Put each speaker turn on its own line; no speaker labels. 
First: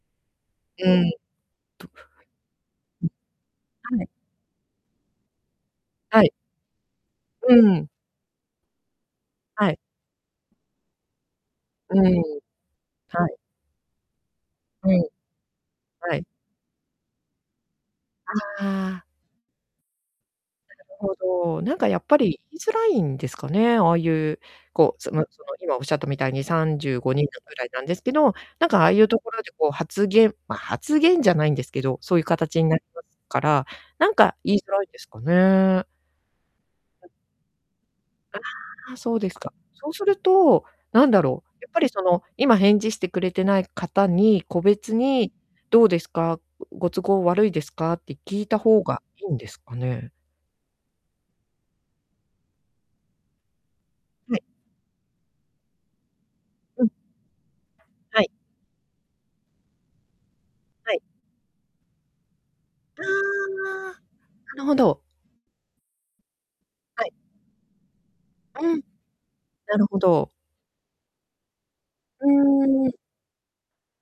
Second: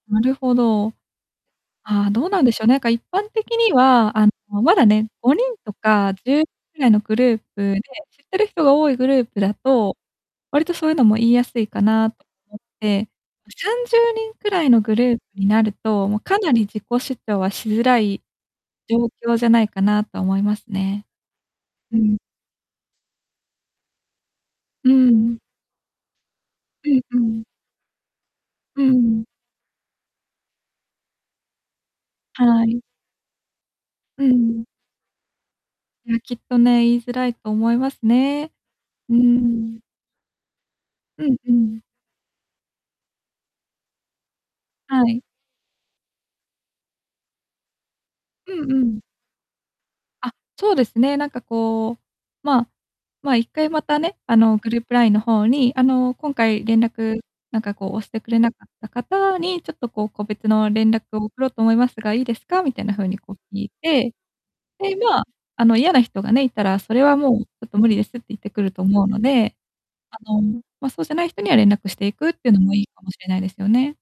なるほど。
うん。とぅ
ああ、どうなんでしょう、なんか一
うん。
般的に
はい。
は、あの、まだね、5人とか
は
じ
い。
ゅうにんぐらいのグルー
う
プで、
ん。
知ってる人が多いグループだ
はい。
と、割とそういうのも言いやすいか
うん、
なと思って。
はい。
あ、30人くらいの
う
グル
ん。
ープになると、
は
もう
い。
かなり自己主張はしづらい
あ
状
あ。
況じゃないかなと思います
なる
ね。
ほど。なんか
う
やっ
ん。
ぱり言いづらいんですかね、ああいう
う
こう、そのそ
ん。
の今仰ったみたいに、さん
う
じゅ
ん
うご
う
にんな
ん。
ぐらいなんですけど、なんか、
う
ああいうと
ん。
ころでこう発言ま、発言じゃないんですけど、そういう形
は
にな
い。
りますから、なん
う
か言い
ん。
づらいんですかね。
いや、きっとね、言いづらいと思いますね。
ああ、
う
そ
ー
うですか。
ん。
そうすると、なんだ
うん
ろ
う
う、やっぱ
ん。
りその、今返事してくれてない方に、個別
はい。
に、「どうですか、うご都合悪いですか」って聞いた
うんう
方が
ん。
いいんですかね？
あ、そうですね、なんかこう、まあまあ、一回またね、
は
あ
い。
の、グループ LINE の方に、あの、「今回連
うん。
絡なんかこう、押して
は
く
い。
れなかった方に、ちょっとこう、個別の連
はい。
絡を送ろうと思いますがいいですか」みたいな
あ
風にこう聞い
あ。
て、
なるほ
で、
ど。
まあ、あの、嫌な人がね、いたら、それ
はい。
はもう「ちょっと無理です」って言ってくる
うん。
と思うので、
なるほ
あ
ど。
の、ま、そうじゃない人には連絡してい
う
くっていうのもい
ー
い
ん。
かもしれないですよね。